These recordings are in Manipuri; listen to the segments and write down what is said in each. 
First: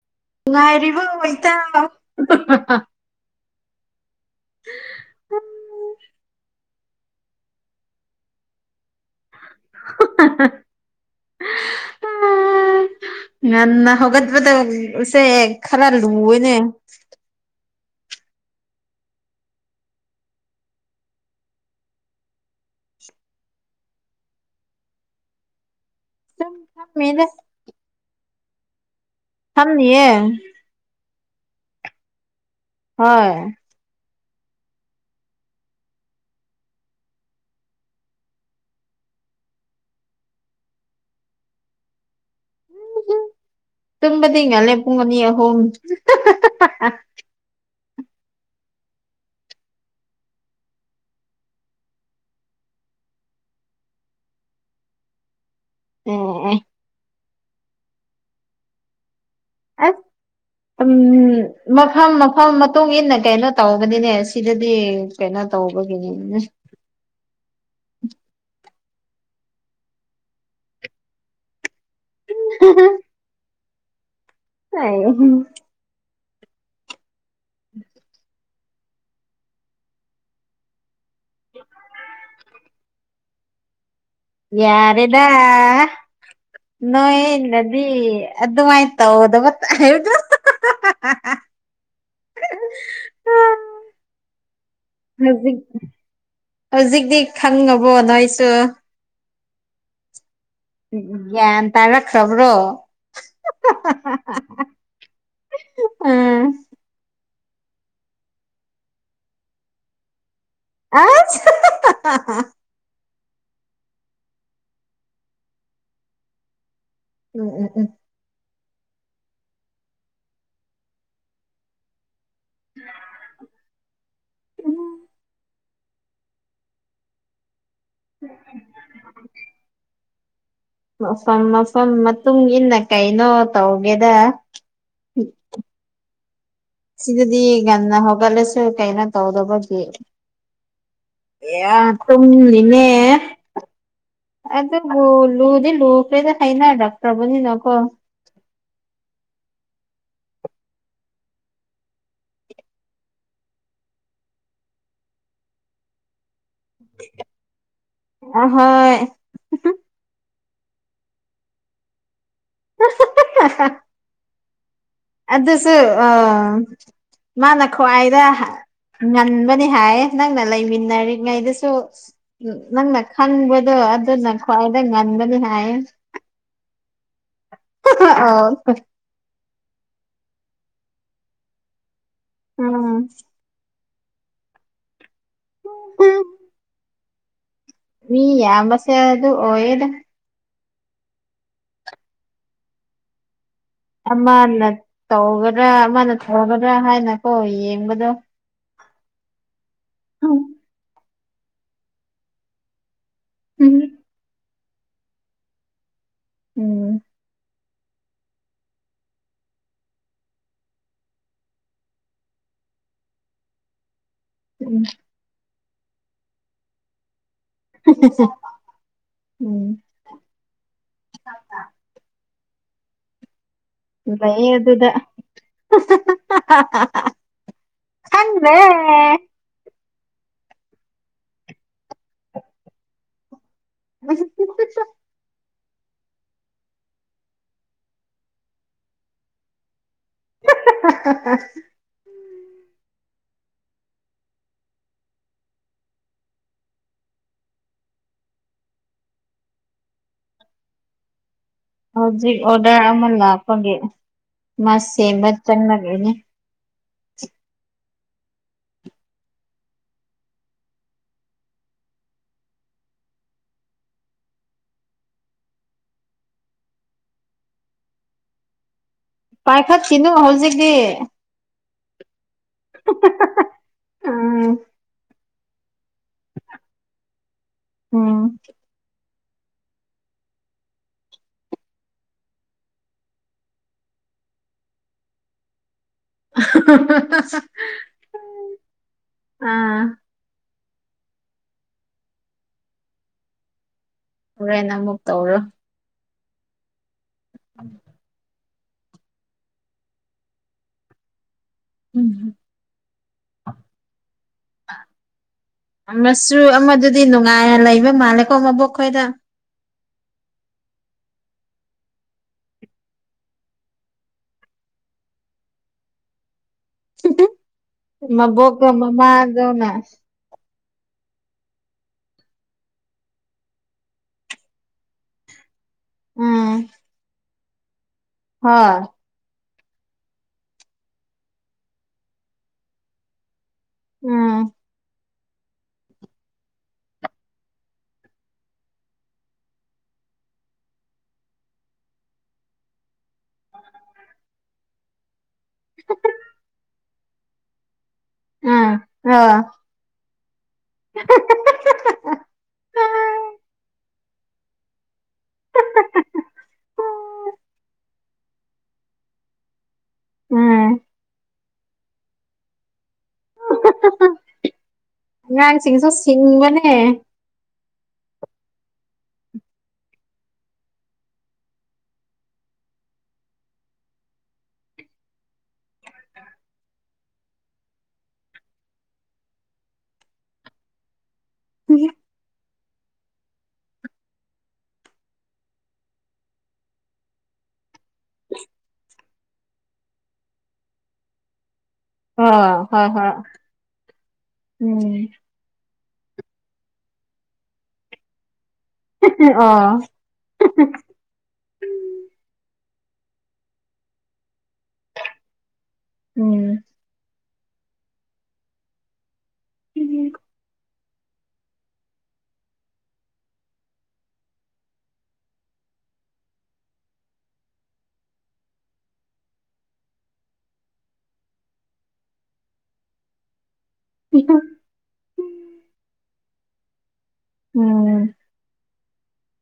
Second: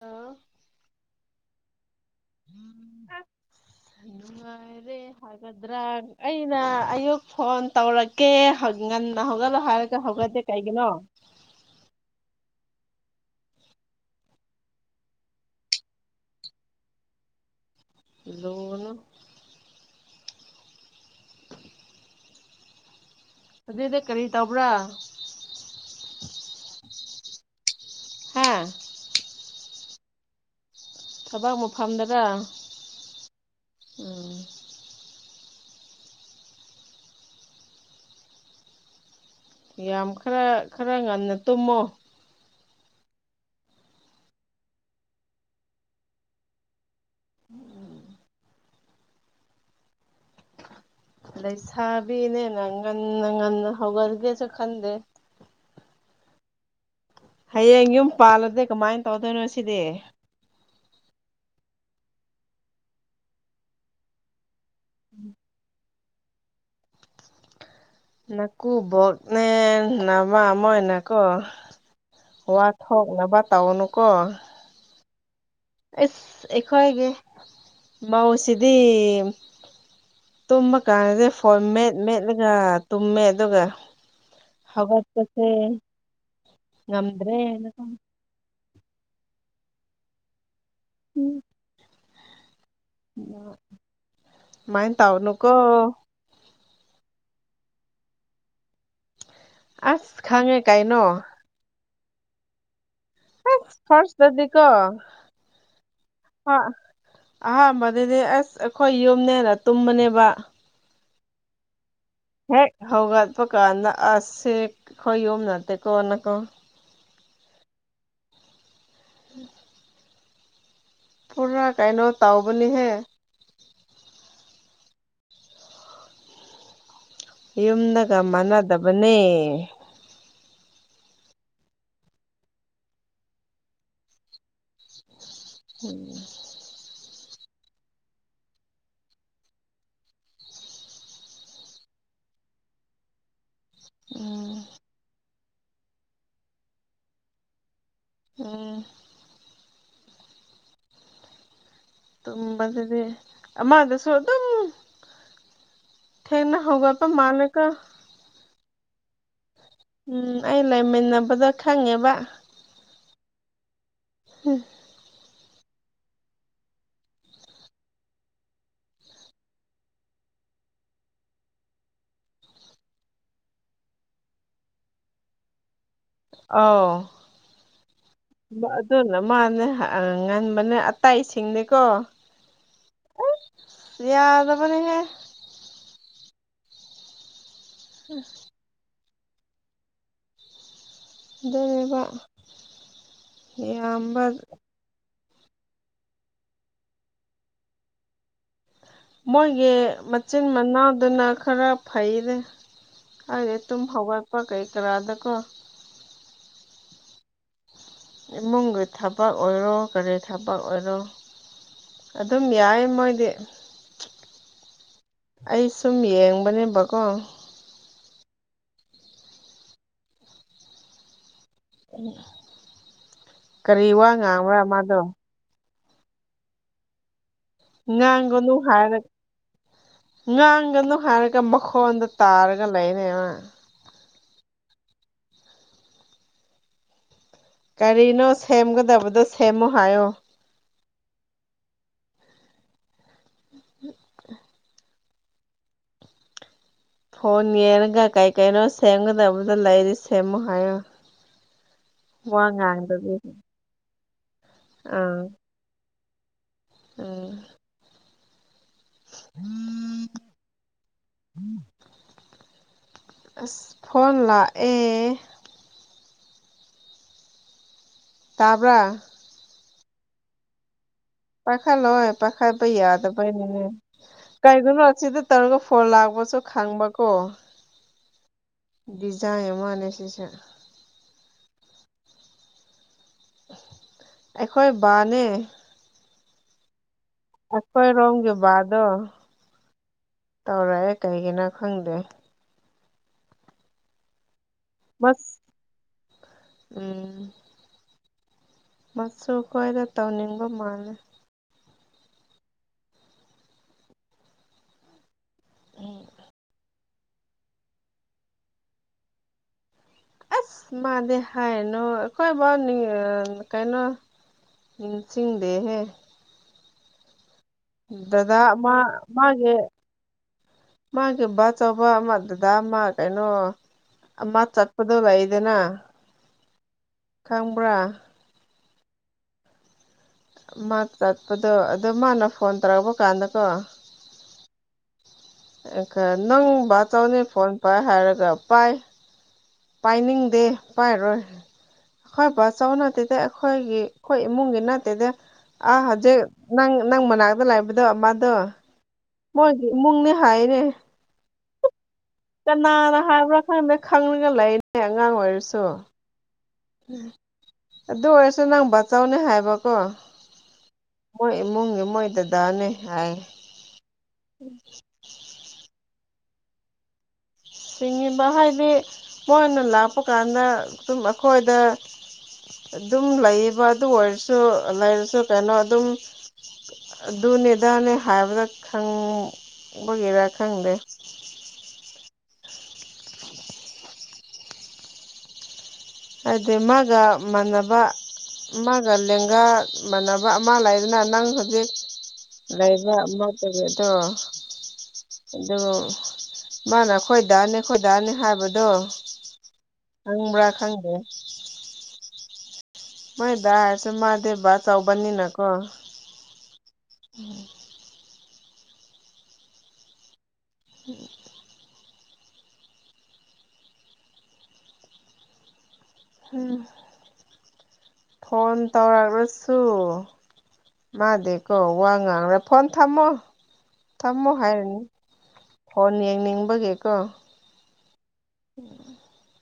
ꯑꯥ ꯅꯨꯡꯉꯥꯏꯔꯤꯕꯣ ꯏꯇꯥ ꯅꯨꯡꯉꯥꯏꯔꯦ ꯍꯥꯏꯒꯗ꯭ꯔꯥ ꯑꯩꯅ ꯑꯌꯨꯛ ꯐꯣꯟ ꯇꯧꯔꯛꯀꯦ ꯉꯟꯅ ꯍꯧꯒꯠꯂꯣ ꯍꯥꯏꯔꯒ ꯍꯧꯒꯠꯇꯦ ꯀꯩꯒꯤꯅꯣ ꯉꯟꯅ ꯍꯧꯒꯠꯄꯗꯁꯦ ꯈꯔ ꯂꯨꯋꯦꯅꯦ ꯂꯨꯒꯅꯨ ꯑꯗꯨꯏꯗꯤ ꯀꯔꯤ ꯇꯧꯕ꯭ꯔꯥ ꯁꯨꯝ ꯐꯝꯃꯦꯗꯥ ꯍꯥ ꯐꯝꯃꯤꯌꯦ ꯊꯕꯛ ꯃꯐꯝꯗꯔꯥ ꯍꯣꯏ ꯑꯣ ꯌꯥꯝ ꯈꯔ ꯈꯔ ꯉꯟꯅ ꯇꯨꯝꯃꯣ ꯇꯨꯝꯕꯗꯤ ꯉꯜꯂꯦ ꯄꯨꯡ ꯑꯅꯤ ꯑꯍꯨꯝ ꯂꯩꯁꯥꯕꯤꯅꯦꯅ ꯉꯟꯅ ꯉꯟꯅ ꯍꯧꯒꯠꯒꯦꯁꯨ ꯈꯟꯗꯦ ꯎꯝ ꯎꯝ ꯍꯌꯦꯡ ꯌꯨꯝ ꯄꯥꯜꯂꯗꯤ ꯀꯃꯥꯏ ꯇꯧꯗꯣꯏꯅꯣ ꯁꯤꯗꯤ ꯑꯁ ꯎꯝ ꯃꯐꯝ ꯃꯐꯝ ꯃꯇꯨꯡ ꯏꯟꯅ ꯀꯩꯅꯣ ꯇꯧꯕꯅꯤꯅꯦꯁ ꯁꯤꯗꯗꯤ ꯀꯩꯅꯣ ꯇꯧꯕꯒꯤꯅꯦ ꯅꯀꯨꯕꯣꯛꯅꯦ ꯅꯥꯃꯥ ꯃꯣꯏꯅꯀꯣ ꯋꯥ ꯊꯣꯛꯅꯕ ꯇꯧꯅꯨꯀꯣ ꯑꯥꯏ ꯏꯁ ꯑꯩꯈꯣꯏꯒꯤ ꯃꯧꯁꯤꯗꯤ ꯇꯨꯝꯕ ꯀꯥꯟꯗꯗꯤ ꯐꯣꯟ ꯃꯦꯠ ꯃꯦꯠꯂꯒ ꯇꯨꯝꯃꯦ ꯑꯗꯨꯒ ꯌꯥꯔꯦꯗ ꯍꯧꯒꯠꯄꯁꯦ ꯉꯝꯗ꯭ꯔꯦꯅ ꯅꯣꯏꯅꯗꯤ ꯑꯗꯨꯃꯥꯏꯅ ꯇꯧꯗꯕ ꯍꯥꯏꯔꯛꯀꯅꯨ ꯁꯨꯃꯥꯏꯅ ꯇꯧꯅꯨꯀꯣ ꯍꯧꯖꯤꯛ ꯍꯧꯖꯤꯛꯇꯤ ꯈꯪꯉꯕꯣ ꯅꯣꯏꯁꯨ ꯑꯁ ꯈꯪꯉꯦ ꯀꯩꯅꯣ ꯒ ꯭ꯌꯥꯟ ꯇꯥꯔꯛꯈ꯭ꯔꯕ꯭ꯔꯣ ꯑꯁ ꯐꯥꯔꯁꯗꯗꯤꯀꯣ ꯎꯝ ꯑꯍꯥꯟꯕꯗꯗꯤ ꯑꯁ ꯑꯩꯈꯣꯏ ꯌꯨꯝꯅꯦꯅ ꯇꯨꯝꯕꯅꯦꯕ ꯑꯁ ꯍꯦꯛ ꯍꯧꯒꯠꯄ ꯀꯥꯟꯗ ꯑꯁꯦ ꯈꯣꯏ ꯌꯨꯝ ꯅꯠꯇꯦꯀꯣꯅꯀꯣ ꯎꯝ ꯎꯝ ꯎꯝ ꯎꯝ [unintelligible] ꯄꯨꯔꯥ ꯀꯥꯏꯅꯣ ꯇꯥꯎꯕꯅꯤꯍꯦ ꯀꯅꯥ [unintelligible] ꯌꯨꯝꯗꯒ ꯃꯥꯟꯅꯗꯕꯅꯦ ꯃꯐꯝ ꯃꯐꯝ ꯃꯇꯨꯡ ꯏꯟꯅ ꯀꯩꯅꯣ ꯇꯧꯒꯦꯗ [unintelligible] ꯁꯤꯗꯗꯤ ꯉꯟꯅ ꯍꯧꯒꯠꯂꯁꯨ ꯀꯩꯅꯣ ꯇꯧꯗꯕꯒꯤ ꯑꯦꯌ ꯥ ꯇꯨꯝꯂꯤꯅꯦ ꯎꯝ ꯑꯗꯨꯕꯨ ꯂꯨꯗꯤ ꯂꯨꯈ꯭ꯔꯦꯗ ꯍꯩꯅ ꯔꯛꯇ꯭ꯔꯕꯅꯤꯅꯀꯣ ꯎꯝ ꯇꯨꯝꯕꯗꯗꯤ ꯑꯃꯥꯗꯁꯨ ꯑꯗꯨꯝ ꯊꯦꯡꯅ ꯍꯧꯒꯠꯄ ꯃꯥꯜꯂꯦꯀꯣ ꯑꯍꯣꯏ ꯎꯝ ꯑꯩ ꯂꯩꯃꯤꯟꯅꯕꯗ ꯈꯪꯉꯦꯕ [unintelligible] [unintelligible] ꯑꯗꯨꯁꯨ ꯑ ꯃꯥꯅ ꯈ꯭ꯋꯥꯏꯗ ꯉꯟꯕꯅꯤ ꯍꯥꯏꯌꯦ ꯅꯪꯅ ꯂꯩꯃꯤꯟꯅꯔꯤꯉꯩꯗꯁꯨ ꯅꯪꯅ ꯈꯪꯕꯗꯨ ꯑꯗꯨꯅ ꯈ꯭ꯋꯥꯏꯗ ꯉꯟꯒꯅꯤ ꯍꯥꯏꯌꯦ ꯑꯥꯎ ꯑꯣ [unintelligible] ꯑꯗꯨ ꯅ ꯃꯥꯟꯅꯦ ꯑ ꯉꯟꯕꯅꯦ ꯑꯠꯇꯩꯁꯤꯡꯗꯤꯀꯣ ꯎꯝ ꯌꯥꯗꯕꯅꯤꯍꯦ [unintelligible] ꯃꯤ ꯌꯥꯝꯕꯁꯦ ꯑꯗꯨ ꯑꯣꯏꯌꯦꯗ ꯑꯗꯨꯅꯦꯕ ꯌꯥꯝꯕ ꯑꯃꯅ ꯇꯧꯒꯗ꯭ꯔꯥ ꯑꯃꯅ ꯇꯧꯒꯗ꯭ꯔꯥ ꯍꯥꯏꯅꯀꯣ ꯌꯦꯡꯕꯗꯣ ꯃꯣꯏꯒꯤ ꯎꯝ ꯃꯆꯤꯟ ꯃꯅꯥꯎꯗꯨꯅ ꯈꯔ ꯐꯩꯅꯦ ꯈꯪꯗꯦ ꯇꯨꯝ ꯍꯧꯒꯠꯄꯥ ꯀꯩ ꯀ꯭ꯔꯥ ꯗꯀꯣ ꯎꯝ ꯏꯃꯨꯡꯒꯤ ꯊꯕꯛ ꯑꯣꯏꯔꯣ ꯀꯔꯤ ꯊꯕꯛ ꯑꯣꯏꯔꯣ ꯑꯗꯨꯝ ꯌꯥꯏꯌꯦ ꯃꯣꯏꯗꯤ [unintelligible] ꯑꯩ ꯁꯨꯝ ꯌꯦꯡꯕꯅꯦꯕ ꯀꯣ [unintelligible] ꯀꯔꯤ ꯋꯥ ꯂꯩꯌꯦ ꯉꯥꯡꯕ꯭ꯔ ꯑꯗꯨꯗ ꯃꯥꯗꯣ [unintelligible] ꯈꯪꯗ꯭ꯔꯦ ꯉꯥꯡꯒꯅꯨ ꯍꯥꯏꯔꯒ ꯉꯥꯡꯒꯅꯨ ꯍꯥꯏꯔꯒ ꯃꯈꯣꯟꯗꯣ ꯇꯥꯔꯒ ꯂꯩꯔꯦ ꯃꯥ [unintelligible] ꯀꯔꯤꯅꯣ ꯁꯦꯝꯒꯗꯕꯗꯣ ꯁꯦꯝꯃꯨ ꯍꯥꯏꯌꯣ [unintelligible] [inaudible] ꯐꯣꯟ ꯌꯦꯡꯉꯒ ꯀꯩ ꯀꯩꯅꯣ ꯁꯦꯝꯒꯗꯕꯗꯣ ꯂꯩꯔꯗꯤ ꯁꯦꯝꯃꯨ ꯍꯥꯏꯌꯣ ꯍꯧꯖꯤꯛ ꯋꯥ ꯑꯣꯗꯔ ꯑꯃ ꯉꯥꯡꯗꯕꯤ ꯂꯥꯛꯄꯒꯤ ꯃꯥ ꯑꯥ ꯁꯦꯝꯕ ꯆꯪꯉꯒꯤꯅꯦ ꯎꯝ [unintelligible] ꯑꯁ ꯐꯣꯟ ꯂꯥ ꯑꯦ ꯇꯕ꯭ꯔꯥ ꯄꯥꯏ ꯈꯠꯈꯤꯅꯨ ꯍꯧꯖꯤꯛꯗꯤ ꯄꯥꯏꯈꯠꯂꯣꯏ ꯄꯥꯏꯈꯠꯄ ꯌꯥꯗꯕꯩꯅꯤꯅꯦ ꯎꯝ ꯀꯩꯒꯤꯅꯣ ꯑꯁꯤꯗ ꯇꯧꯔꯒ ꯐꯣꯟ ꯂꯥꯛ ꯄꯣꯠꯁꯨ ꯈꯪꯕ ꯀꯣ ꯎꯝ ꯗꯤꯖꯥꯏꯟ ꯑꯃꯥꯅꯦꯁꯤꯁꯦ ꯑꯩꯈꯣꯏ ꯕꯥ ꯅꯦ [unintelligible] ꯑꯩꯈꯣꯏꯔꯣꯝꯒꯤ ꯕꯥ ꯗꯣ ꯑꯥ ꯇꯧꯔꯑꯦ ꯀꯩꯒꯤꯅꯣ ꯈꯪꯗꯦ ꯍꯣꯔꯦꯟ ꯅꯪ ꯃꯨꯛ ꯇꯧꯔꯣ ꯃꯁ ꯎꯝ [unintelligible] ꯃꯥꯁꯨ ꯈꯣꯏꯗ ꯇꯧꯅꯤꯡꯕ ꯃꯥꯜꯂꯦ ꯎꯝ [inaudible] ꯑꯃꯥꯁꯨ ꯑꯃꯥꯗꯨꯗꯤ ꯅꯨꯡꯉꯥꯏꯅ ꯂꯩꯕ ꯃꯥꯜꯂꯦꯀꯣ ꯃꯕꯣꯛ ꯈꯣꯏꯗ ꯑꯁ ꯃꯥꯗꯤ ꯍꯥꯏꯅꯣ ꯑꯈꯣꯏ ꯕꯥꯅꯤ ꯀꯩꯅꯣ ꯅꯤꯡꯁꯤꯡꯗꯦ ꯍꯦ ꯗꯗꯥ ꯃꯕꯣꯛꯀ ꯑꯃ ꯃꯃꯥꯒ ꯃꯥꯒꯤ ꯅ ꯃꯥꯒꯤ ꯕꯥꯆꯧꯕ ꯑꯃꯥ ꯗꯥꯗꯥ ꯑꯝꯃꯥ ꯀꯩꯅꯣ ꯑꯃꯥ ꯆꯠꯄꯗꯣ ꯂꯩꯗꯅ ꯎꯝ ꯈꯪꯕ꯭ꯔꯥ ꯍꯥ ꯑꯝꯃꯥ ꯀꯛꯄꯗꯣ ꯑꯗꯣ ꯃꯥꯅ ꯐꯣꯟ ꯇꯧꯔꯛꯄ ꯀꯥꯟꯗꯀꯣ ꯎꯝ ꯑ‌ꯦ ꯈ ꯅꯪ ꯕꯥꯆꯧꯅꯦ ꯐꯣꯟ ꯄꯥꯏ ꯍꯥꯏꯔꯒ ꯄꯥꯏ ꯄꯥꯏꯅꯤꯡꯗꯦ ꯄꯥꯏꯔꯣꯏ ꯈꯣꯏ ꯄꯥꯆꯧ ꯅꯠꯇꯦꯗ ꯑꯩꯈꯣꯏꯒꯤ ꯈꯣꯏ ꯏꯃꯨꯡꯒꯤ ꯅꯠꯇꯦꯗ ꯑꯥ ꯍꯖꯤꯛ ꯅꯪ ꯅꯪ ꯃꯅꯥꯛꯇ ꯂꯩꯕꯗꯣ ꯃꯥꯗꯣ ꯎꯝ ꯑ ꯃꯣꯏꯒꯤ ꯏꯃꯨꯡꯅꯦ ꯍꯥꯏꯔꯦ [unintelligible] ꯀꯅꯥꯅ ꯍꯥꯏꯕ꯭ꯔꯥ ꯈꯪꯗꯦ ꯈꯪꯉꯒ ꯂꯩꯅꯦ ꯑꯉꯥꯡ ꯑꯣꯏꯔꯁꯨ ꯑꯗꯨ ꯑꯣꯏꯔꯁꯨ ꯅꯪ ꯕꯥꯆꯧꯅꯦ ꯍꯥꯏꯕꯀꯣ ꯎꯝ ꯈ‌ꯣꯏ ꯏꯃꯨꯡꯒꯤ ꯃꯣꯏ ꯗꯥꯗꯥꯅꯦ ꯍꯥꯏ [unintelligible] ꯎꯝ [unintelligible] ꯑꯉꯥꯡꯁꯤꯡꯖꯨ ꯁꯤꯡꯕꯅꯦ ꯁꯤꯡꯉꯤꯕ ꯍꯥꯏꯗꯤ ꯃꯣꯏꯅ ꯂꯥꯛꯄ ꯀꯥꯟꯗ ꯁꯨꯝ ꯑꯈꯣꯏꯗ ꯑꯗꯨꯝ ꯂꯩꯌ‌ꯦꯕ ꯑꯗꯨ ꯑꯣꯏꯔꯁꯨ ꯂꯩꯔꯁꯨ ꯀꯩꯅꯣ ꯑꯗꯨꯝ ꯑꯗꯨꯅꯦ ꯑꯗꯥꯅꯦ ꯍꯥꯏꯕꯗ ꯈꯪ ꯕ ꯒꯤꯔꯥ ꯈꯪꯗꯦ [unintelligible] ꯍꯥꯏꯗꯤ ꯃꯥꯒ ꯃꯥꯟꯅꯕ ꯃꯥꯒ ꯂꯦꯡꯒꯥ ꯃꯥꯟꯅꯕ ꯑꯃꯥ ꯂꯩꯗꯅ ꯅꯪ ꯍꯧꯖꯤꯛ ꯑ ꯍꯣꯏ ꯂꯩꯕꯥ ꯍꯣꯏ ꯑꯃꯥ ꯇꯧꯕꯦꯗꯣ ꯎꯝ ꯑꯗꯨ ꯃꯥꯅ ꯑꯩꯈꯣꯏ ꯗꯥꯅꯤ ꯑꯩꯈꯣꯏ ꯗꯥꯅꯤ ꯍꯥꯏꯕꯗꯣ ꯑꯣ ꯈꯪꯕ꯭ꯔꯥ ꯈꯪꯗꯦ꯫ ꯃꯥꯏꯗ ꯍꯥꯏꯔꯁꯨ ꯃꯥꯗꯤꯕꯥ ꯆꯧꯕꯅꯤꯅꯀꯣ꯫ ꯎꯝ꯫ ꯎꯝ꯫ [unintelligible] [unintelligible] ꯎꯝ꯫ ꯐꯣꯟ ꯇꯧꯔꯛꯔꯁꯨ ꯃꯥꯗꯦꯀꯣ ꯋꯥ ꯉꯥꯡꯔ ꯐꯣꯟ ꯊꯝꯃꯣ꯫ ꯊꯝꯃꯣ ꯍꯥꯏꯔꯅꯤ ꯐꯣꯟ ꯌꯦꯡꯅꯤꯡꯕꯒꯤꯀꯣ꯫ ꯎꯝ [unintelligible]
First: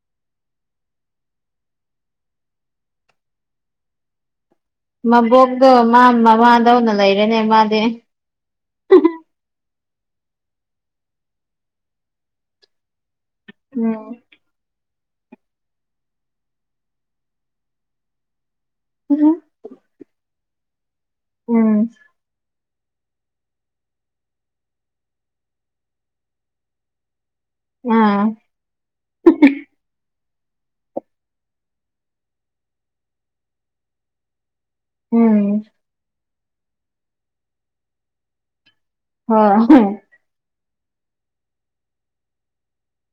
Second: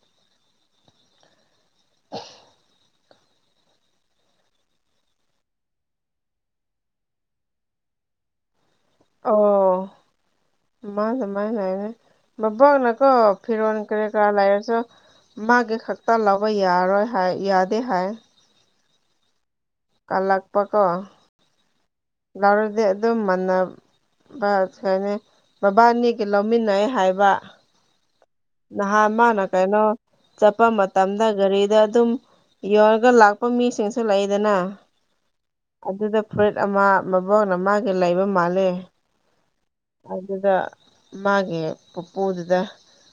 ꯃꯕꯣꯛꯗꯣ ꯃꯥ ꯃꯃꯥꯗꯧꯅ ꯂꯩꯔꯦꯅꯦ ꯃꯥꯗꯤ꯫ ꯑꯣ ꯃꯥꯗꯨꯃꯥꯥꯏ ꯂꯩꯕꯅꯦ ꯃꯕꯣꯛꯅ ꯀꯣ ꯐꯤꯔꯣꯟ ꯀꯔꯤ ꯎꯝ ꯀꯔꯥ ꯂꯩꯔꯖꯨ ꯃꯥꯒꯤ ꯈꯛꯇ ꯂꯧꯕ ꯌꯥꯔꯣꯏ ꯍꯥꯏ ꯌꯥꯗꯦ ꯍꯥꯏ꯫ [unintelligible] ꯀꯜꯂꯛꯄꯀꯣ꯫ ꯎꯝ꯫ ꯂꯧꯔꯗꯤ ꯑꯗꯨꯝ ꯃꯥꯟꯅ [unintelligible] ꯃꯕꯥꯅꯤꯒꯤ ꯂꯧꯃꯤꯟꯅꯩ ꯍꯥꯏꯕ꯫ ꯑꯥ꯫ ꯅꯍꯥꯟ ꯃꯥꯅ ꯀꯩꯅꯣ ꯆꯠꯄ ꯃꯇꯝꯗ ꯒꯥꯔꯤꯗ ꯑꯗꯨꯝ ꯌꯣꯔꯒ ꯂꯥꯛꯄ ꯃꯤꯁꯤꯡꯁꯨ ꯂꯩꯗꯅ꯫ ꯎꯝ ꯑꯗꯨꯗ ꯐꯨꯔꯤꯠ ꯑꯃ ꯃꯕꯣꯛꯅ ꯃꯥꯒꯤ ꯂꯩꯕ ꯃꯥꯜꯂꯦ꯫ ꯍꯣꯏ꯫ [unintelligible] ꯑꯗꯨꯗ ꯃꯥꯒꯤ ꯄꯨꯄꯨꯗꯨꯗ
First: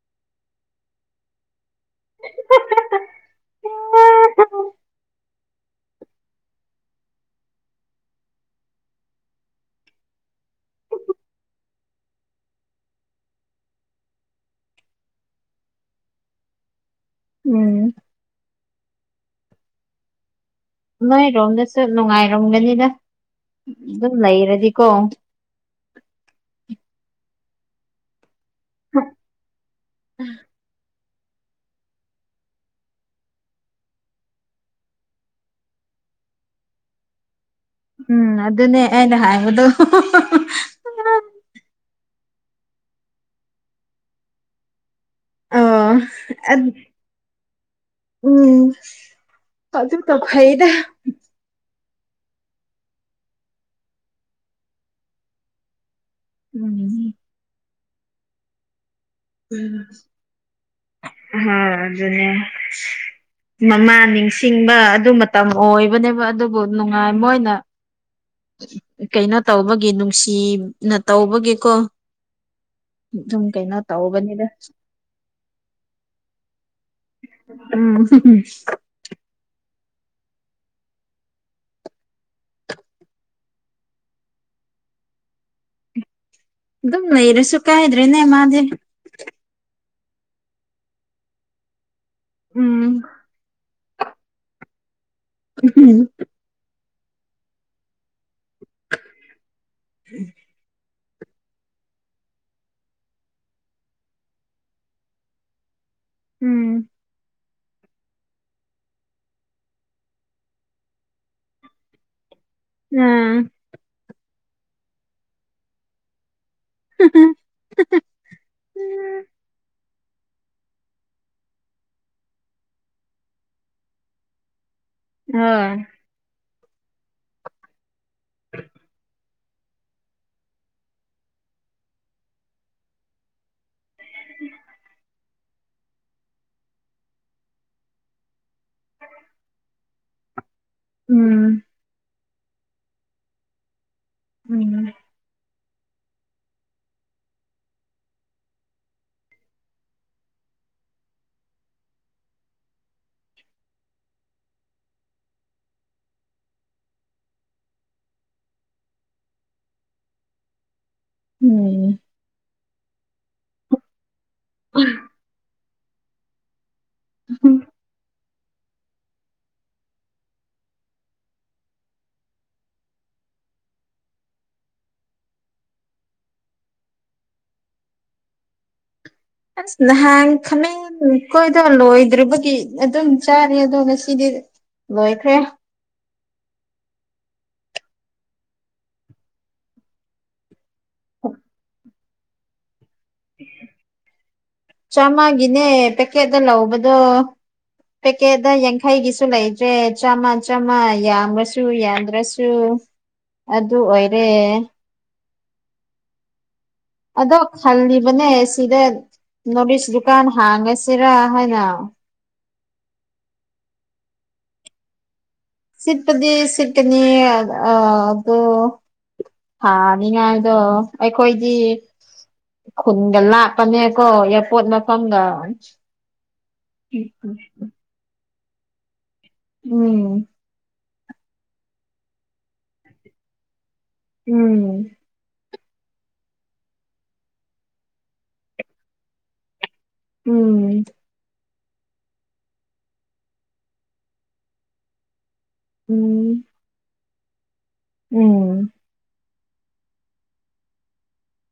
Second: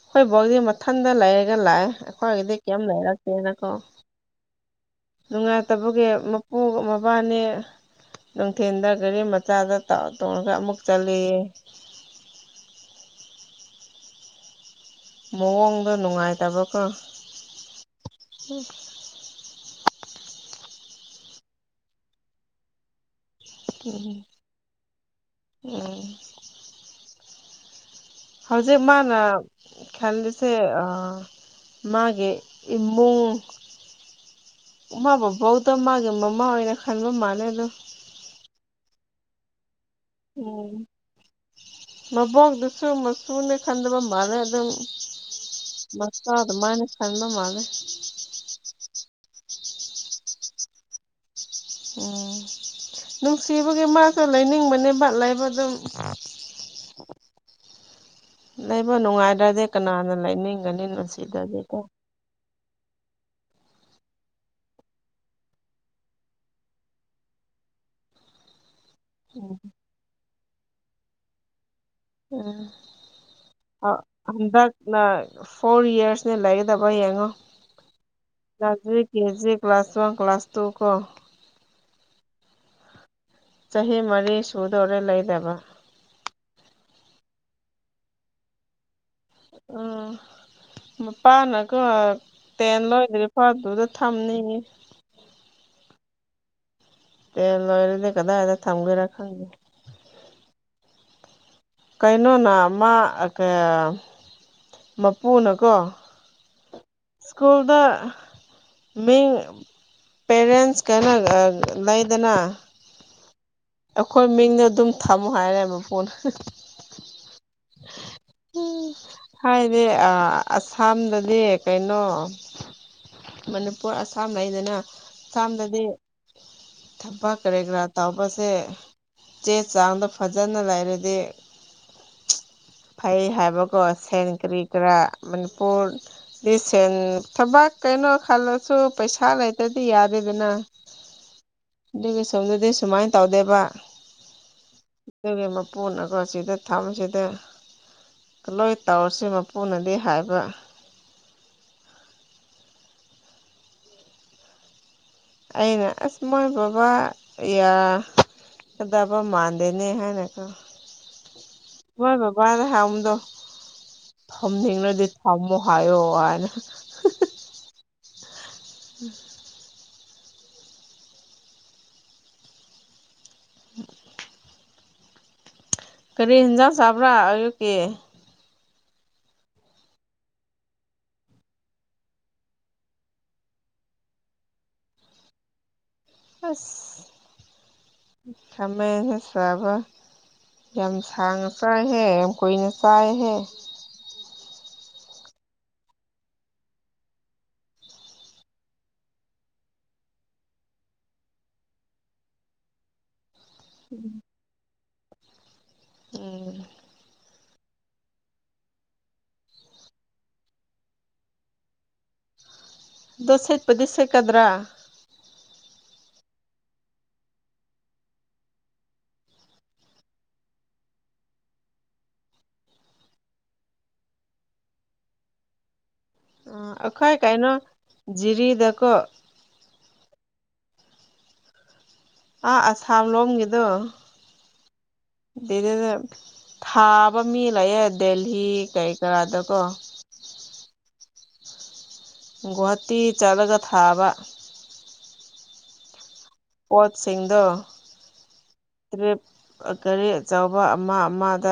ꯑꯈꯣꯏ ꯕꫭꯛꯗꯤ ꯃꯊꯟꯗ ꯂꯩꯔꯒ ꯂꯥꯛꯑꯦ ꯑꯈꯣꯏꯒꯤꯗꯤ ꯀꯩꯝ ꯂꯩꯔꯛꯇꯦꯅꯀꯣ꯫ ꯅꯨꯡꯉꯥꯏꯇꯕꯒꯤ ꯃꯄꯨꯒ ꯃꯕꯥꯅꯤ ꯅꯨꯡꯊꯤꯟꯗ ꯒꯥꯔꯤ ꯃꯆꯥꯗ ꯇꯧꯔ ꯇꯣꯡꯉꯒ ꯑꯃꯨꯛ ꯆꯠꯂꯦꯌꯦ꯫ ꯃꯋꯣꯡꯗꯣ ꯅꯨꯡꯉꯥꯏꯇꯕꯀꯣ꯫ ꯎꯝ꯫ [unintelligible] ꯅꯣꯏꯔꯣꯝꯗꯁꯨ ꯅꯨꯡꯉꯥꯏꯔꯝꯒꯅꯤꯗ ꯗꯨ ꯎꯝ ꯂꯩꯔꯗꯤꯀꯣ꯫ ꯎꯝ꯫ ꯍꯧꯖꯤꯛ ꯃꯥꯅ ꯈꯜꯂꯤꯁꯦ ꯑꯥ ꯃꯥꯒꯤ ꯏꯃꯨꯡ ꯃꯥꯥ ꯕꯣꯕꯣꯛꯇꯣ ꯃꯥꯒꯤ ꯃꯃꯥ ꯑꯣꯏꯅ ꯈꯟꯕ ꯃꯥꯜꯂꯦ ꯑꯗꯣ꯫ ꯎꯝ ꯑꯗꯨꯅꯦ ꯑꯩꯅ ꯍꯥꯏꯕꯗꯣ꯫ [unintelligible] ꯎꯝ ꯃꯕꯣꯛꯗꯨꯁꯨ ꯃꯁꯨꯅꯦ ꯈꯟꯗꯕ ꯃꯥꯜꯂꯦ ꯑꯗꯨꯝ ꯑꯣ [unintelligible] ꯃꯆꯥ ꯑꯗ ꯑꯗꯨꯃꯥꯏꯅ ꯈꯟꯕ ꯃꯥꯜꯂꯦ꯫ ꯎꯝ ꯑꯗꯨꯒ ꯐꯩꯗ꯫ [unintelligible] ꯎꯝ ꯅꯨꯡꯁꯤꯕꯒꯤ ꯃꯥꯁꯨ ꯂꯩꯅꯤꯡꯕꯅꯦꯕ ꯂꯩꯕ ꯑꯗꯨꯝ꯫ ꯎꯝ꯫ ꯂꯩꯕ ꯅꯨꯡꯉꯥꯏꯗ꯭ꯔꯗꯤ ꯀꯅꯥꯅ ꯂꯩꯅꯤꯡꯒꯅꯤ ꯍ ꯅꯨꯡꯁꯤꯗ꯭ꯔꯗꯤꯀꯣ꯫ ꯑꯗꯨꯅꯦ꯫ [unintelligible] ꯃꯃꯥ ꯅꯤꯡꯁꯤꯡꯕ ꯑꯗꯨ ꯃꯇꯝ ꯑꯣꯢꯕꯅꯦꯕ ꯑꯗꯨꯕꯨ ꯅꯨꯡꯉꯥꯢ ꯃꯣꯢꯅ ꯀꯩꯅꯣ ꯎꯝ ꯇꯧꯕꯒꯤ ꯅꯨꯡꯁꯤꯅ ꯇꯧꯕꯒꯤꯀꯣ [inaudible] ꯑꯗꯨꯝ ꯀꯩꯅꯣ ꯑꯥ ꯇꯧꯕꯅꯤꯗ ꯍꯟꯗꯛꯅ ꯐꯣꯔ ꯏꯌꯥꯔꯁꯅꯦ ꯂꯩꯒꯗꯕ ꯌꯦꯡꯉꯣ [unintelligible] ꯅꯖꯔꯤ ꯀꯦꯖꯤ ꯀ꯭ꯂꯥꯁ ꯇꯨꯋꯦꯜꯐ ꯀ꯭ꯂꯥꯁ ꯇꯨ ꯀꯣ ꯆꯍꯤ ꯃꯔꯤ ꯁꯨꯗꯧꯔꯦ ꯂꯩꯗꯕ ꯑꯗꯨꯝ ꯂꯩꯔꯁꯨ ꯀꯥꯢꯗ꯭ꯔꯦ ꯅꯦ ꯃꯥꯗꯤ ꯎꯝ ꯃꯄꯥꯥꯅꯀꯣ ꯇꯦꯟ ꯎꯝ ꯂꯣꯢꯗ꯭ꯔꯤ ꯐꯥꯎ ꯑꯗꯨꯗ ꯊꯝꯅꯤꯌꯦ [unintelligible] ꯇꯦꯜ ꯂꯣꯢꯔꯗꯤ ꯀꯗꯥꯢꯗ ꯊꯝꯒꯦꯔ ꯈꯪꯗꯦ [inaudible] ꯀꯩꯅꯣꯅ ꯃꯥ ꯑꯀꯥꯌꯥ ꯃꯄꯨꯅꯀꯣ ꯎꯝ ꯁ꯭ꯀꯨꯜꯗ ꯃꯤꯡ ꯄꯦꯔꯦꯟꯁ ꯀꯩꯅ ꯑꯥ ꯂꯩꯗꯅ ꯎꯝ ꯑꯩꯈꯣꯢ ꯃꯤꯡꯗ ꯑꯗꯨꯝ ꯊꯝꯃꯣ ꯍꯥꯢꯔꯦ ꯃꯄꯨꯅ ꯎꯝ ꯍꯥꯢꯗꯤ ꯑꯥ ꯑꯁꯥꯝꯗꯗꯤ ꯀꯩꯅꯣ ꯃꯅꯤꯄꯨꯔ ꯑꯁꯥꯝ ꯂꯩꯗꯅ ꯍꯣꯏ ꯁꯥꯝꯗꯗꯤ ꯊꯕꯛ ꯀꯔꯤ ꯀꯔꯥ ꯇꯧꯕꯁꯦ ꯆꯦ ꯆꯥꯡꯗꯣ ꯐꯖꯅ ꯂꯩꯔꯗꯤ ꯐꯩ ꯍꯥꯢꯕꯀꯣ ꯁꯦꯟ ꯀꯔꯤ ꯀꯔꯥ ꯃꯅꯤꯄꯨꯔ ꯗꯤ ꯁꯦꯟ ꯊꯕꯛ ꯀꯩꯅꯣ ꯈꯜꯂꯁꯨ ꯄꯩꯁꯥ ꯂꯩꯇ꯭ꯔꯗꯤ ꯌꯥꯗꯦꯗꯅ ꯎꯝ ꯃꯤꯒꯤ ꯁꯣꯝꯗꯗꯤ ꯁꯨꯃꯥꯢꯅ ꯇꯧꯗꯦꯕ ꯎꯝ ꯑꯗꯨꯒꯤ ꯃꯄꯨꯅꯀꯣ ꯁꯤꯗ ꯊꯝꯕꯁꯤꯗ ꯂꯣꯢ ꯇꯧꯔꯁꯤ ꯃꯄꯨꯅꯗꯤ ꯍꯥꯢꯕ ꯑꯩꯅ ꯑꯁ ꯃꯣꯏ ꯕꯕꯥ ꯏꯌꯥꯔꯥ ꯎꯝ [unintelligible] ꯊꯝꯅꯤꯡꯔꯗꯤ ꯊꯝꯃꯣ ꯍꯥꯢꯌꯣ ꯍꯥꯢꯅ ꯎꯍꯨꯝ [inaudible] [inaudible] ꯀꯔꯤ ꯍꯦꯟꯖꯥꯡ ꯆꯥꯕ꯭ꯔꯥ ꯑꯌꯨꯛꯀꯤ ꯑꯁ ꯅꯍꯥꯟ ꯈꯃꯦꯡ ꯑꯈꯣꯢꯗꯣ ꯂꯣꯢꯗ꯭ꯔꯤꯕꯒꯤ ꯑꯗꯨꯝ ꯆꯥꯔꯤ ꯑꯗꯣ ꯉꯁꯤꯗꯤ ꯂꯣꯢꯈ꯭ꯔꯦ ꯑꯁ ꯈꯃꯦꯟꯖꯨ ꯆꯥꯕ ꯌꯥꯝ ꯁꯥꯡꯅ ꯄꯢꯍꯦ ꯌꯥꯝ ꯀꯨꯢꯅ ꯆꯥꯢꯍꯦ ꯆꯥꯝꯃꯒꯤꯅꯦ ꯄꯦꯛꯀꯦꯠꯇ ꯂꯧꯕꯗꯣ ꯄꯦꯀꯦꯠꯇ ꯌꯥꯡꯈꯩꯒꯤꯁꯨ ꯂꯩꯇ꯭ꯔꯦ ꯆꯥꯝꯃ ꯆꯥꯝꯃ ꯌꯥꯝꯔꯁꯨ ꯌꯥꯝꯗ꯭ꯔꯁꯨ ꯑꯗꯨ ꯑꯗꯨꯑꯣꯢꯔꯦ ꯎꯝ ꯑꯗꯣ ꯈꯜꯂꯤꯕꯅꯦ ꯁꯤꯗ ꯅꯣꯠꯏꯁ ꯗꯨꯀꯥꯟ ꯍꯥꯡꯉꯁꯤꯔ ꯍꯥꯢꯅ ꯑꯗꯣ ꯁꯤꯠꯄꯗꯤ ꯁꯤꯠꯀꯗ꯭ꯔ ꯁꯤꯠꯄꯗꯤ ꯁꯤꯠꯀꯅꯤꯌꯦ ꯑꯥ ꯑꯗꯣ ꯊꯥ ꯅꯤꯡꯉꯥꯏꯗꯣ ꯑꯩꯈꯣꯏꯗꯤ ꯈꯨꯟꯒ ꯂꯥꯞꯄꯅꯦꯀꯣ ꯑꯦꯌꯔꯄꯣꯠ ꯃꯐꯝꯒ ꯑꯥ ꯑꯈꯣꯏ ꯀꯪꯅꯣ ꯖꯤꯔꯤꯗꯀꯣ ꯎꯝ ꯑꯥ ꯑꯁꯥꯝ ꯂꯣꯝꯒꯤꯗꯣ ꯎꯝ ꯑꯗꯩꯗꯗꯥ ꯊꯥꯕ ꯃꯤ ꯂꯩꯌꯦ ꯗꯦꯜꯂꯤ ꯀꯩ ꯀꯥꯗꯀꯣ ꯎꯝ ꯒꯨꯍꯥꯇꯤ ꯆꯠꯂꯒ ꯊꯥꯕ ꯎꯝ ꯄꯣꯠꯁꯤꯡꯗꯣ ꯎꯝ ꯔꯤꯞ ꯒꯥꯔꯤ ꯑꯆꯧꯕ ꯑꯃ ꯑꯃꯗ